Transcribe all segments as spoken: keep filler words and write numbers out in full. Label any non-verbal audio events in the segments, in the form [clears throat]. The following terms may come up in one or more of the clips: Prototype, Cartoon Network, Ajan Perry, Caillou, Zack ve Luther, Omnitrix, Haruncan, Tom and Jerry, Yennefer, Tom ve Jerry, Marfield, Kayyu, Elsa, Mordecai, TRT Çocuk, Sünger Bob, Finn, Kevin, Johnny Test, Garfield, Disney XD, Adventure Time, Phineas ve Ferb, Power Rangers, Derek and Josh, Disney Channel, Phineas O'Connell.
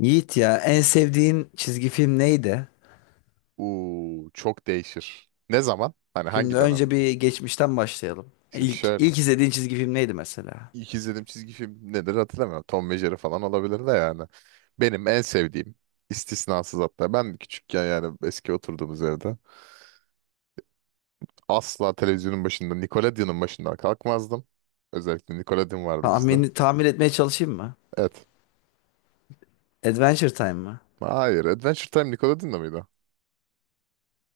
Yiğit ya en sevdiğin çizgi film neydi? Uuu çok değişir. Ne zaman? Hani Şimdi hangi önce dönemde? bir geçmişten başlayalım. Şimdi İlk şöyle. ilk izlediğin çizgi film neydi mesela? İlk izlediğim çizgi film nedir hatırlamıyorum. Tom ve Jerry falan olabilir de yani. Benim en sevdiğim istisnasız, hatta ben küçükken yani eski oturduğumuz evde asla televizyonun başında Nickelodeon'un başından kalkmazdım. Özellikle Nickelodeon vardı Tahmin bizde. tahmin etmeye çalışayım mı? Evet. Adventure Time mı? Hayır, Adventure Time Nickelodeon'da mıydı?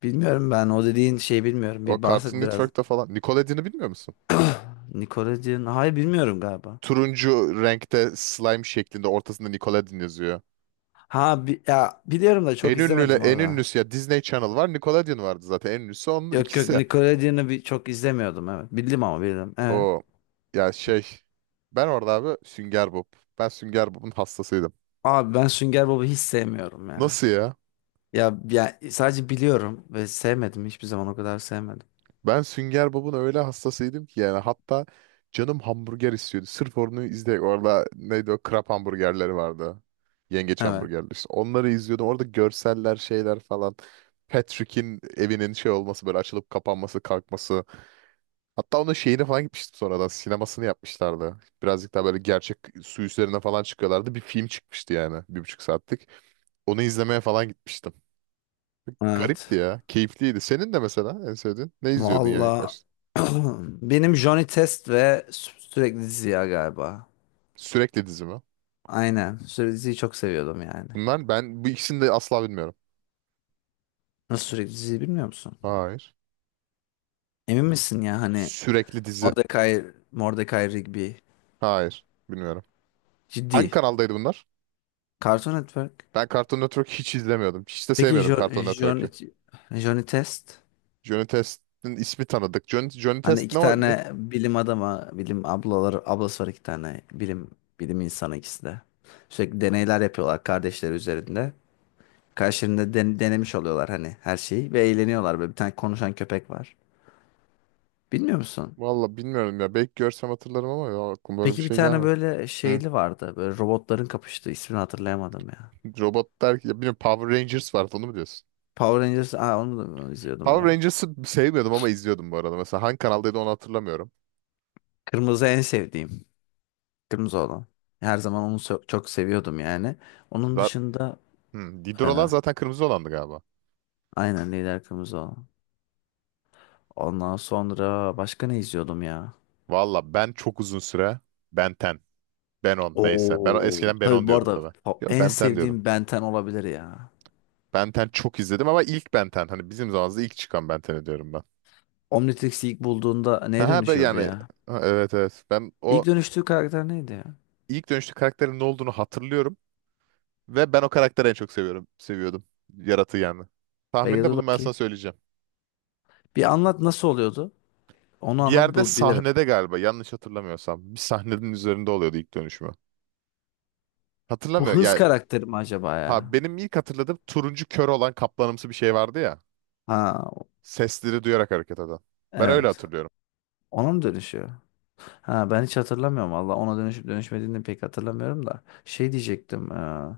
Bilmiyorum, ben o dediğin şeyi bilmiyorum. O Bir Cartoon bahset biraz. Network'ta falan. Nickelodeon'u bilmiyor musun? Nickelodeon. Hayır, bilmiyorum galiba. Turuncu renkte slime şeklinde, ortasında Nickelodeon yazıyor. Ha, bi- ya biliyorum da çok En ünlü izlemedim en orada. ünlüsü ya, Disney Channel var, Nickelodeon vardı zaten. En ünlüsü onun Yok, yok, ikisi. Nickelodeon'u bir çok izlemiyordum, evet. Bildim ama bildim. Evet. O, ya şey, ben orada abi Sünger Bob. Ben Sünger Bob'un hastasıydım. Abi, ben Sünger Bob'u hiç sevmiyorum ya. Nasıl ya? Ya, ya sadece biliyorum ve sevmedim, hiçbir zaman o kadar sevmedim. Ben Sünger Bob'un öyle hastasıydım ki, yani hatta canım hamburger istiyordu. Sırf onu izle, orada neydi o krap hamburgerleri vardı. Yengeç Evet. hamburgerleri işte. Onları izliyordum. Orada görseller, şeyler falan. Patrick'in evinin şey olması, böyle açılıp kapanması, kalkması. Hatta onun şeyini falan gitmiştim sonradan. Sinemasını yapmışlardı. Birazcık daha böyle gerçek, su üzerine falan çıkıyorlardı. Bir film çıkmıştı yani. Bir buçuk saatlik. Onu izlemeye falan gitmiştim. Evet. Garipti ya. Keyifliydi. Senin de mesela en sevdiğin. Ne izliyordun yani ilk Valla, başta? [clears throat] benim Johnny Test ve sü- sürekli Ziya galiba. Sürekli dizi mi? Aynen. Sürekli diziyi çok seviyordum yani. Bunlar, ben bu ikisini de asla bilmiyorum. Nasıl, sürekli diziyi bilmiyor musun? Hayır. Emin misin ya, hani Sürekli dizi. Mordecai, Mordecai Rigby. Hayır. Bilmiyorum. Hangi Ciddi. kanaldaydı bunlar? Cartoon Network. Ben Cartoon Network hiç izlemiyordum. Hiç de Peki sevmiyordum Jo- Cartoon Johnny, Network'ü. Johnny Test? Johnny Test'in ismi tanıdık. Johnny, Johnny Hani Test ne, iki o- ne? tane bilim adama, bilim ablaları, ablası var, iki tane bilim bilim insanı ikisi de. Sürekli deneyler yapıyorlar kardeşleri üzerinde. Karşılarında den- denemiş oluyorlar hani her şeyi ve eğleniyorlar, böyle bir tane konuşan köpek var. Bilmiyor musun? Valla bilmiyorum ya. Belki görsem hatırlarım ama ya, aklıma öyle bir Peki bir şey tane gelmedi. böyle Hı. şeyli vardı. Böyle robotların kapıştığı, ismini hatırlayamadım ya. Robot der ki, ya bilmiyorum, Power Rangers vardı, onu mu diyorsun? Power Rangers, aa, onu da onu izliyordum bu Power arada. Rangers'ı sevmiyordum ama izliyordum bu arada. Mesela hangi kanaldaydı onu hatırlamıyorum. Kırmızı en sevdiğim. Kırmızı olan. Her zaman onu so- çok seviyordum yani. Onun Za- dışında Hı, e, Didrola zaten kırmızı olandı galiba. aynen lider kırmızı olan. Ondan sonra başka ne izliyordum ya? Valla ben çok uzun süre Ben on, Ben on neyse. Ben Oo, eskiden Ben tabii on bu diyordum arada tabii. o Yo, en Ben on diyordum. sevdiğim Benten olabilir ya. Ben on çok izledim ama ilk Ben on, hani bizim zamanımızda ilk çıkan Ben onu diyorum ben. Omnitrix'i ilk bulduğunda neye Ha ben dönüşüyordu yani ya? ha, evet evet, ben o İlk dönüştüğü karakter neydi ya? ilk dönüşte karakterin ne olduğunu hatırlıyorum. Ve ben o karakteri en çok seviyorum. Seviyordum. Yaratığı yani. Tahminde Beyazı bulun, ben bakayım. sana söyleyeceğim. Bir anlat, nasıl oluyordu? Onu Bir anlat, yerde bul bilirim. sahnede, galiba yanlış hatırlamıyorsam, bir sahnenin üzerinde oluyordu ilk dönüşümü. Bu Hatırlamıyor hız yani. karakteri mi acaba Ha, ya? benim ilk hatırladığım turuncu kör olan kaplanımsı bir şey vardı ya. Ha, Sesleri duyarak hareket eden. Ben öyle evet. hatırlıyorum. Ona mı dönüşüyor? Ha, ben hiç hatırlamıyorum valla. Ona dönüşüp dönüşmediğini pek hatırlamıyorum da. Şey diyecektim. e,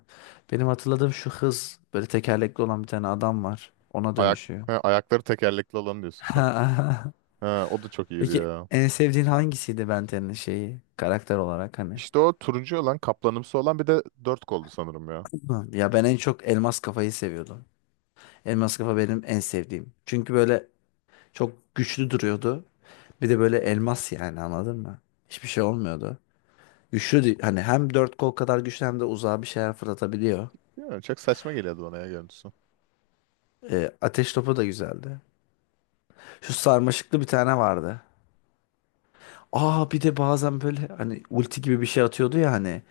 Benim hatırladığım şu hız, böyle tekerlekli olan bir tane adam var. Ona Ayak dönüşüyor. ha, ayakları tekerlekli olan diyorsun sen. [laughs] Ha, o da çok iyiydi Peki ya. en sevdiğin hangisiydi Benten'in şeyi, karakter olarak hani? İşte o turuncu olan kaplanımsı olan, bir de dört koldu sanırım ya. Hı, ya ben en çok elmas kafayı seviyordum. Elmas kafa benim en sevdiğim. Çünkü böyle çok güçlü duruyordu. Bir de böyle elmas, yani anladın mı? Hiçbir şey olmuyordu. Güçlü değil, hani hem dört kol kadar güçlü hem de uzağa bir şeyler fırlatabiliyor. Bilmiyorum, çok saçma geliyordu bana ya görüntüsü. E, ateş topu da güzeldi. Şu sarmaşıklı bir tane vardı. Aa, bir de bazen böyle hani ulti gibi bir şey atıyordu ya, hani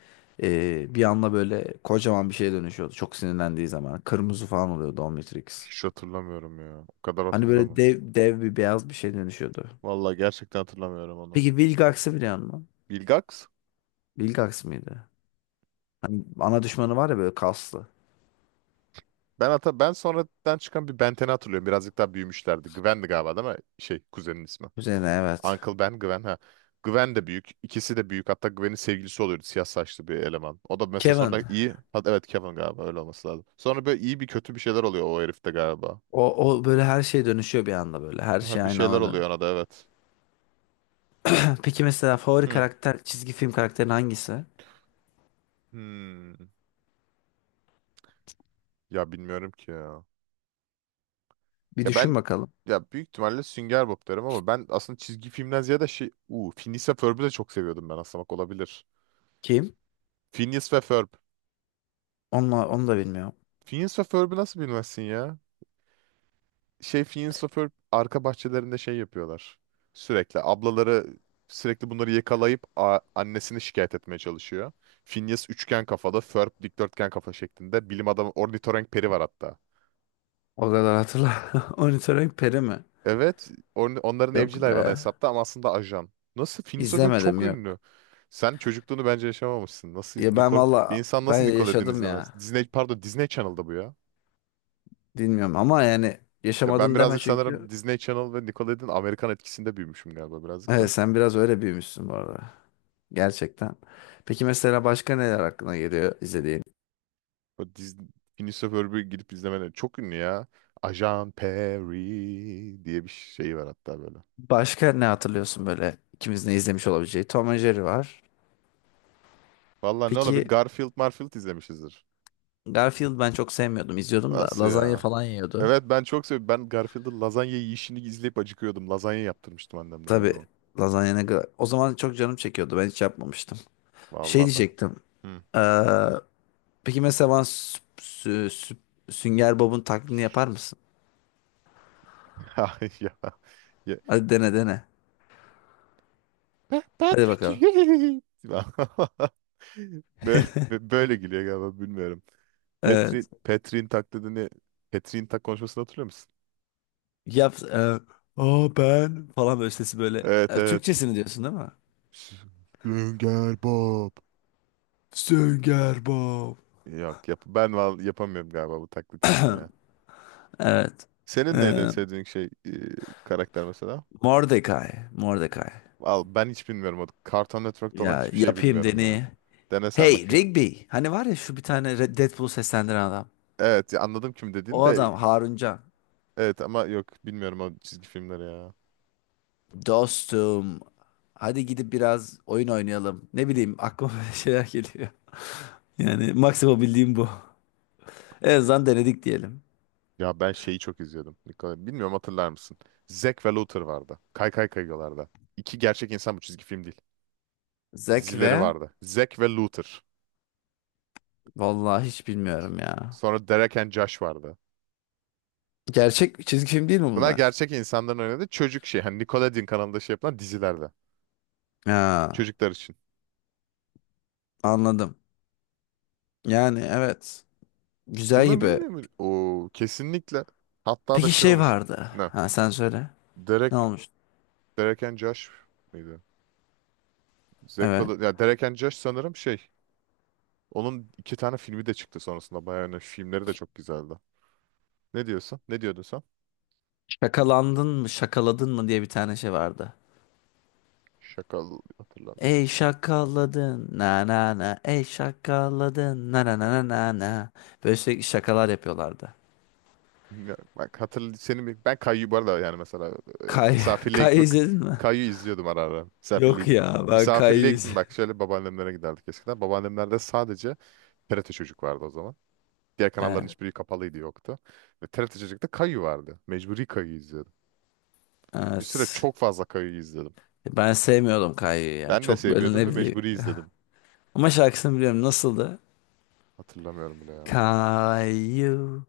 e, bir anda böyle kocaman bir şeye dönüşüyordu. Çok sinirlendiği zaman. Kırmızı falan oluyordu Omnitrix. Hiç hatırlamıyorum ya. O kadar Hani böyle hatırlamıyorum. dev, dev bir beyaz bir şey dönüşüyordu. Vallahi gerçekten hatırlamıyorum onu. Peki Vilgax'ı biliyor musun? Bilgax. Vilgax mıydı? Hani ana düşmanı var ya, böyle kaslı. Ben hata ben sonradan çıkan bir Benten'i hatırlıyorum. Birazcık daha büyümüşlerdi. Gwen'di galiba değil mi? Şey, kuzenin ismi. Üzerine, evet. Uncle Ben, Gwen ha. Gwen de büyük. İkisi de büyük. Hatta Gwen'in sevgilisi oluyordu. Siyah saçlı bir eleman. O da mesela Kevin. sonra iyi. Ha, evet, Kevin, galiba öyle olması lazım. Sonra böyle iyi bir kötü bir şeyler oluyor o herifte galiba. O, o böyle her şey dönüşüyor bir anda böyle. Her şey Ha, bir aynı şeyler ana dönüyor. oluyor ona da, evet. [clears throat] Peki mesela favori Hı. karakter, çizgi film karakterin hangisi? Hmm. Ya bilmiyorum ki ya. Bir Ya ben düşün bakalım. ya büyük ihtimalle Sünger Bob derim ama ben aslında çizgi filmden ziyade şey, u Phineas ve Ferb'ü de çok seviyordum ben aslında, bak, olabilir. Kim? Phineas ve Ferb. Onu, onu da bilmiyorum. Phineas ve Ferb'ü nasıl bilmezsin ya? Şey, Phineas ve Ferb arka bahçelerinde şey yapıyorlar. Sürekli ablaları sürekli bunları yakalayıp a- annesini şikayet etmeye çalışıyor. Phineas üçgen kafalı, Ferb dikdörtgen kafa şeklinde. Bilim adamı ornitorenk peri var hatta. O kadar hatırla. [laughs] Monitoring peri mi? Evet, on- onların Yok evcil be. hayvanı hesapta ama aslında ajan. Nasıl? Phineas O'Connell çok İzlemedim, ünlü. yok. Sen çocukluğunu bence yaşamamışsın. Nasıl Ya ben Nicole, bir valla, insan ben nasıl Nickelodeon yaşadım izlemez? ya. Disney, pardon, Disney Channel'da bu ya. Bilmiyorum ama yani Ya ben yaşamadın deme, birazcık çünkü. sanırım Disney Channel ve Nickelodeon Amerikan etkisinde büyümüşüm galiba, birazcık da. Evet, sen biraz öyle büyümüşsün bu arada. Gerçekten. Peki mesela başka neler aklına geliyor izlediğin? O Disney, Phineas O'Connell'ı gidip izlemene, çok ünlü ya. Ajan Perry diye bir şey var hatta böyle. Başka ne hatırlıyorsun böyle, ikimiz ne izlemiş olabileceği? Tom and Jerry var. Vallahi ne olabilir? Peki Garfield, Marfield izlemişizdir. Garfield ben çok sevmiyordum, izliyordum da Nasıl lazanya ya? falan yiyordu. Evet ben çok seviyorum. Ben Garfield'ın lazanya yiyişini izleyip acıkıyordum. Lazanya yaptırmıştım annemlere o Tabii, zaman. lazanya ne kadar... O zaman çok canım çekiyordu. Ben hiç yapmamıştım. Şey Vallahi ben, diyecektim. hı. Ee, peki mesela bana sü- sü- sü- Sünger Bob'un taklidini yapar mısın? [laughs] Ay ya. ya. Hadi dene, dene. Pa- Hadi Patrick. bakalım. [laughs] Böyle, böyle gülüyor galiba, bilmiyorum. Evet. Petrin, Petrin taklidini, Petrin tak konuşmasını hatırlıyor musun? Yap. E, o falan böyle, sesi böyle. Evet E, evet. Türkçesini diyorsun değil mi? Sünger Bob. Stop. Yok yap, ben val- yapamıyorum galiba bu taklit işini ya. Evet. Senin neydi en E, sevdiğin şey, e, karakter mesela? Mordecai. Mordecai. Al, ben hiç bilmiyorum, o Cartoon Network'ta olan Ya hiçbir şey yapayım bilmiyorum ya. deneyi. Dene sen Hey bakayım. Rigby. Hani var ya şu bir tane, Red- Deadpool'u seslendiren adam. Evet ya, anladım kim dediğin O de, adam Haruncan. evet, ama yok, bilmiyorum o çizgi filmleri ya. Dostum. Hadi gidip biraz oyun oynayalım. Ne bileyim, aklıma [laughs] böyle şeyler geliyor. Yani maksimum bildiğim bu. En azından denedik diyelim. Ya ben şeyi çok izliyordum. Nikola- Bilmiyorum, hatırlar mısın? Zack ve Luther vardı. Kay Kay Kaygılar'da. İki gerçek insan, bu çizgi film değil. Zack Dizileri ve vardı. Zack ve Luther. Vallahi hiç bilmiyorum ya. Sonra Derek and Josh vardı. Gerçek çizgi film değil mi Bunlar bunlar? gerçek insanların oynadığı çocuk şey. Hani Nickelodeon kanalında şey yapılan dizilerde. Ha, Çocuklar için. anladım. Yani evet. Güzel Bunu gibi. bilmiyor mu? Oo, kesinlikle. Hatta da Peki şey şey olmuş. vardı. Ne? Ha, sen söyle. Ne Derek olmuş? Derek and Josh mıydı? Zack Evet. Val- ya Derek and Josh sanırım şey. Onun iki tane filmi de çıktı sonrasında. Bayağı önemli. Filmleri de çok güzeldi. Ne diyorsun? Ne diyordun sen? Şakalandın mı, şakaladın mı diye bir tane şey vardı. Şakal hatırlamıyorum. Ey şakaladın na na na, ey şakaladın na na na na na na. Böyle sürekli şakalar yapıyorlardı. Ya, bak hatırl seni bir- ben Kayyu bu arada, yani mesela e, Kay, [laughs] misafirliğe Kay gitmek, izledin mi? Kayyu izliyordum ara ara. Misafirliğe Yok git. ya, ben Misafirliğe Kay'ı iz- gittim, [laughs] bak, şöyle babaannemlere giderdik eskiden. Babaannemlerde sadece T R T Çocuk vardı o zaman. Diğer kanalların Evet, hiçbiri kapalıydı, yoktu. Ve T R T Çocuk'ta Kayyu vardı. Mecburi Kayyu izliyordum. Bir süre evet. çok fazla Kayyu izledim. Ben sevmiyordum Kay'ı ya. Ben de Çok böyle, sevmiyordum ne ve bileyim. mecburi [laughs] izledim. Ama şarkısını biliyorum. Nasıldı? Hatırlamıyorum bile ya. Kayu.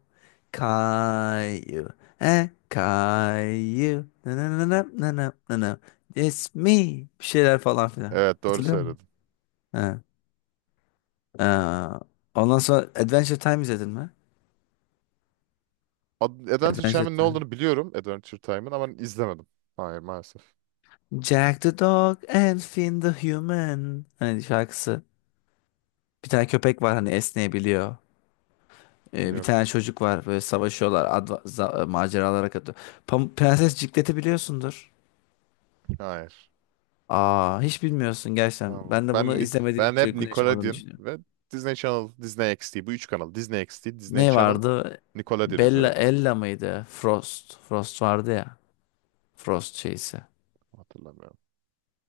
Caillou. Eh, Caillou. Na na na na na na na na. It's me. Bir şeyler falan filan. Evet, doğru Hatırlıyor musun? söyledin. Ha. Ha. Ondan sonra Adventure Time izledin mi? Ad- Adventure Adventure Time'ın ne Time. olduğunu biliyorum. Adventure Time'ın, ama izlemedim. Hayır, maalesef. Jack the Dog and Finn the Human. Hani şarkısı. Bir tane köpek var hani, esneyebiliyor. Ee, bir Yok. tane çocuk var, böyle savaşıyorlar. Adva- za- e, maceralara katılıyor. Pam- Prenses Ciklet'i biliyorsundur. Hayır. Aa, hiç bilmiyorsun gerçekten. Allah. Ben de Ben bunu ni- izlemediğim ben hep çocukluğunu yaşamadığını Nickelodeon düşünüyorum. ve Disney Channel, Disney X D, bu üç kanal. Disney X D, Disney Ne Channel, vardı? Nickelodeon Bella izledim. Ella mıydı? Frost. Frost vardı ya. Frost şeysi. Hatırlamıyorum.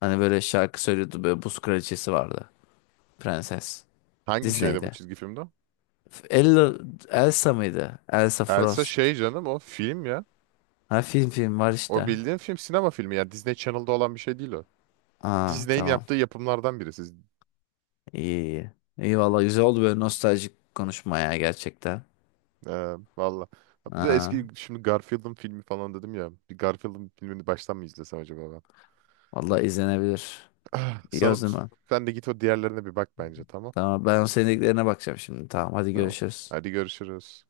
Hani böyle şarkı söylüyordu, böyle buz kraliçesi vardı. Prenses. Hangi şeyde bu, Disney'de. çizgi filmde? Ella Elsa mıydı? Elsa Elsa, Frost. şey canım, o film ya. Ha, film, film var O işte. bildiğin film, sinema filmi ya. Disney Channel'da olan bir şey değil o. Aa, Disney'in tamam. yaptığı yapımlardan birisi. İyi, iyi. İyi valla, güzel oldu böyle nostaljik konuşma ya, gerçekten. Ee, valla. Hatta eski, Aa, şimdi Garfield'ın filmi falan dedim ya. Bir Garfield'ın filmini baştan mı izlesem acaba ben? valla izlenebilir. İyi o Sana, zaman. sen de git o diğerlerine bir bak bence, tamam. Tamam, ben o sevdiklerine bakacağım şimdi. Tamam, hadi Tamam. görüşürüz. Hadi görüşürüz.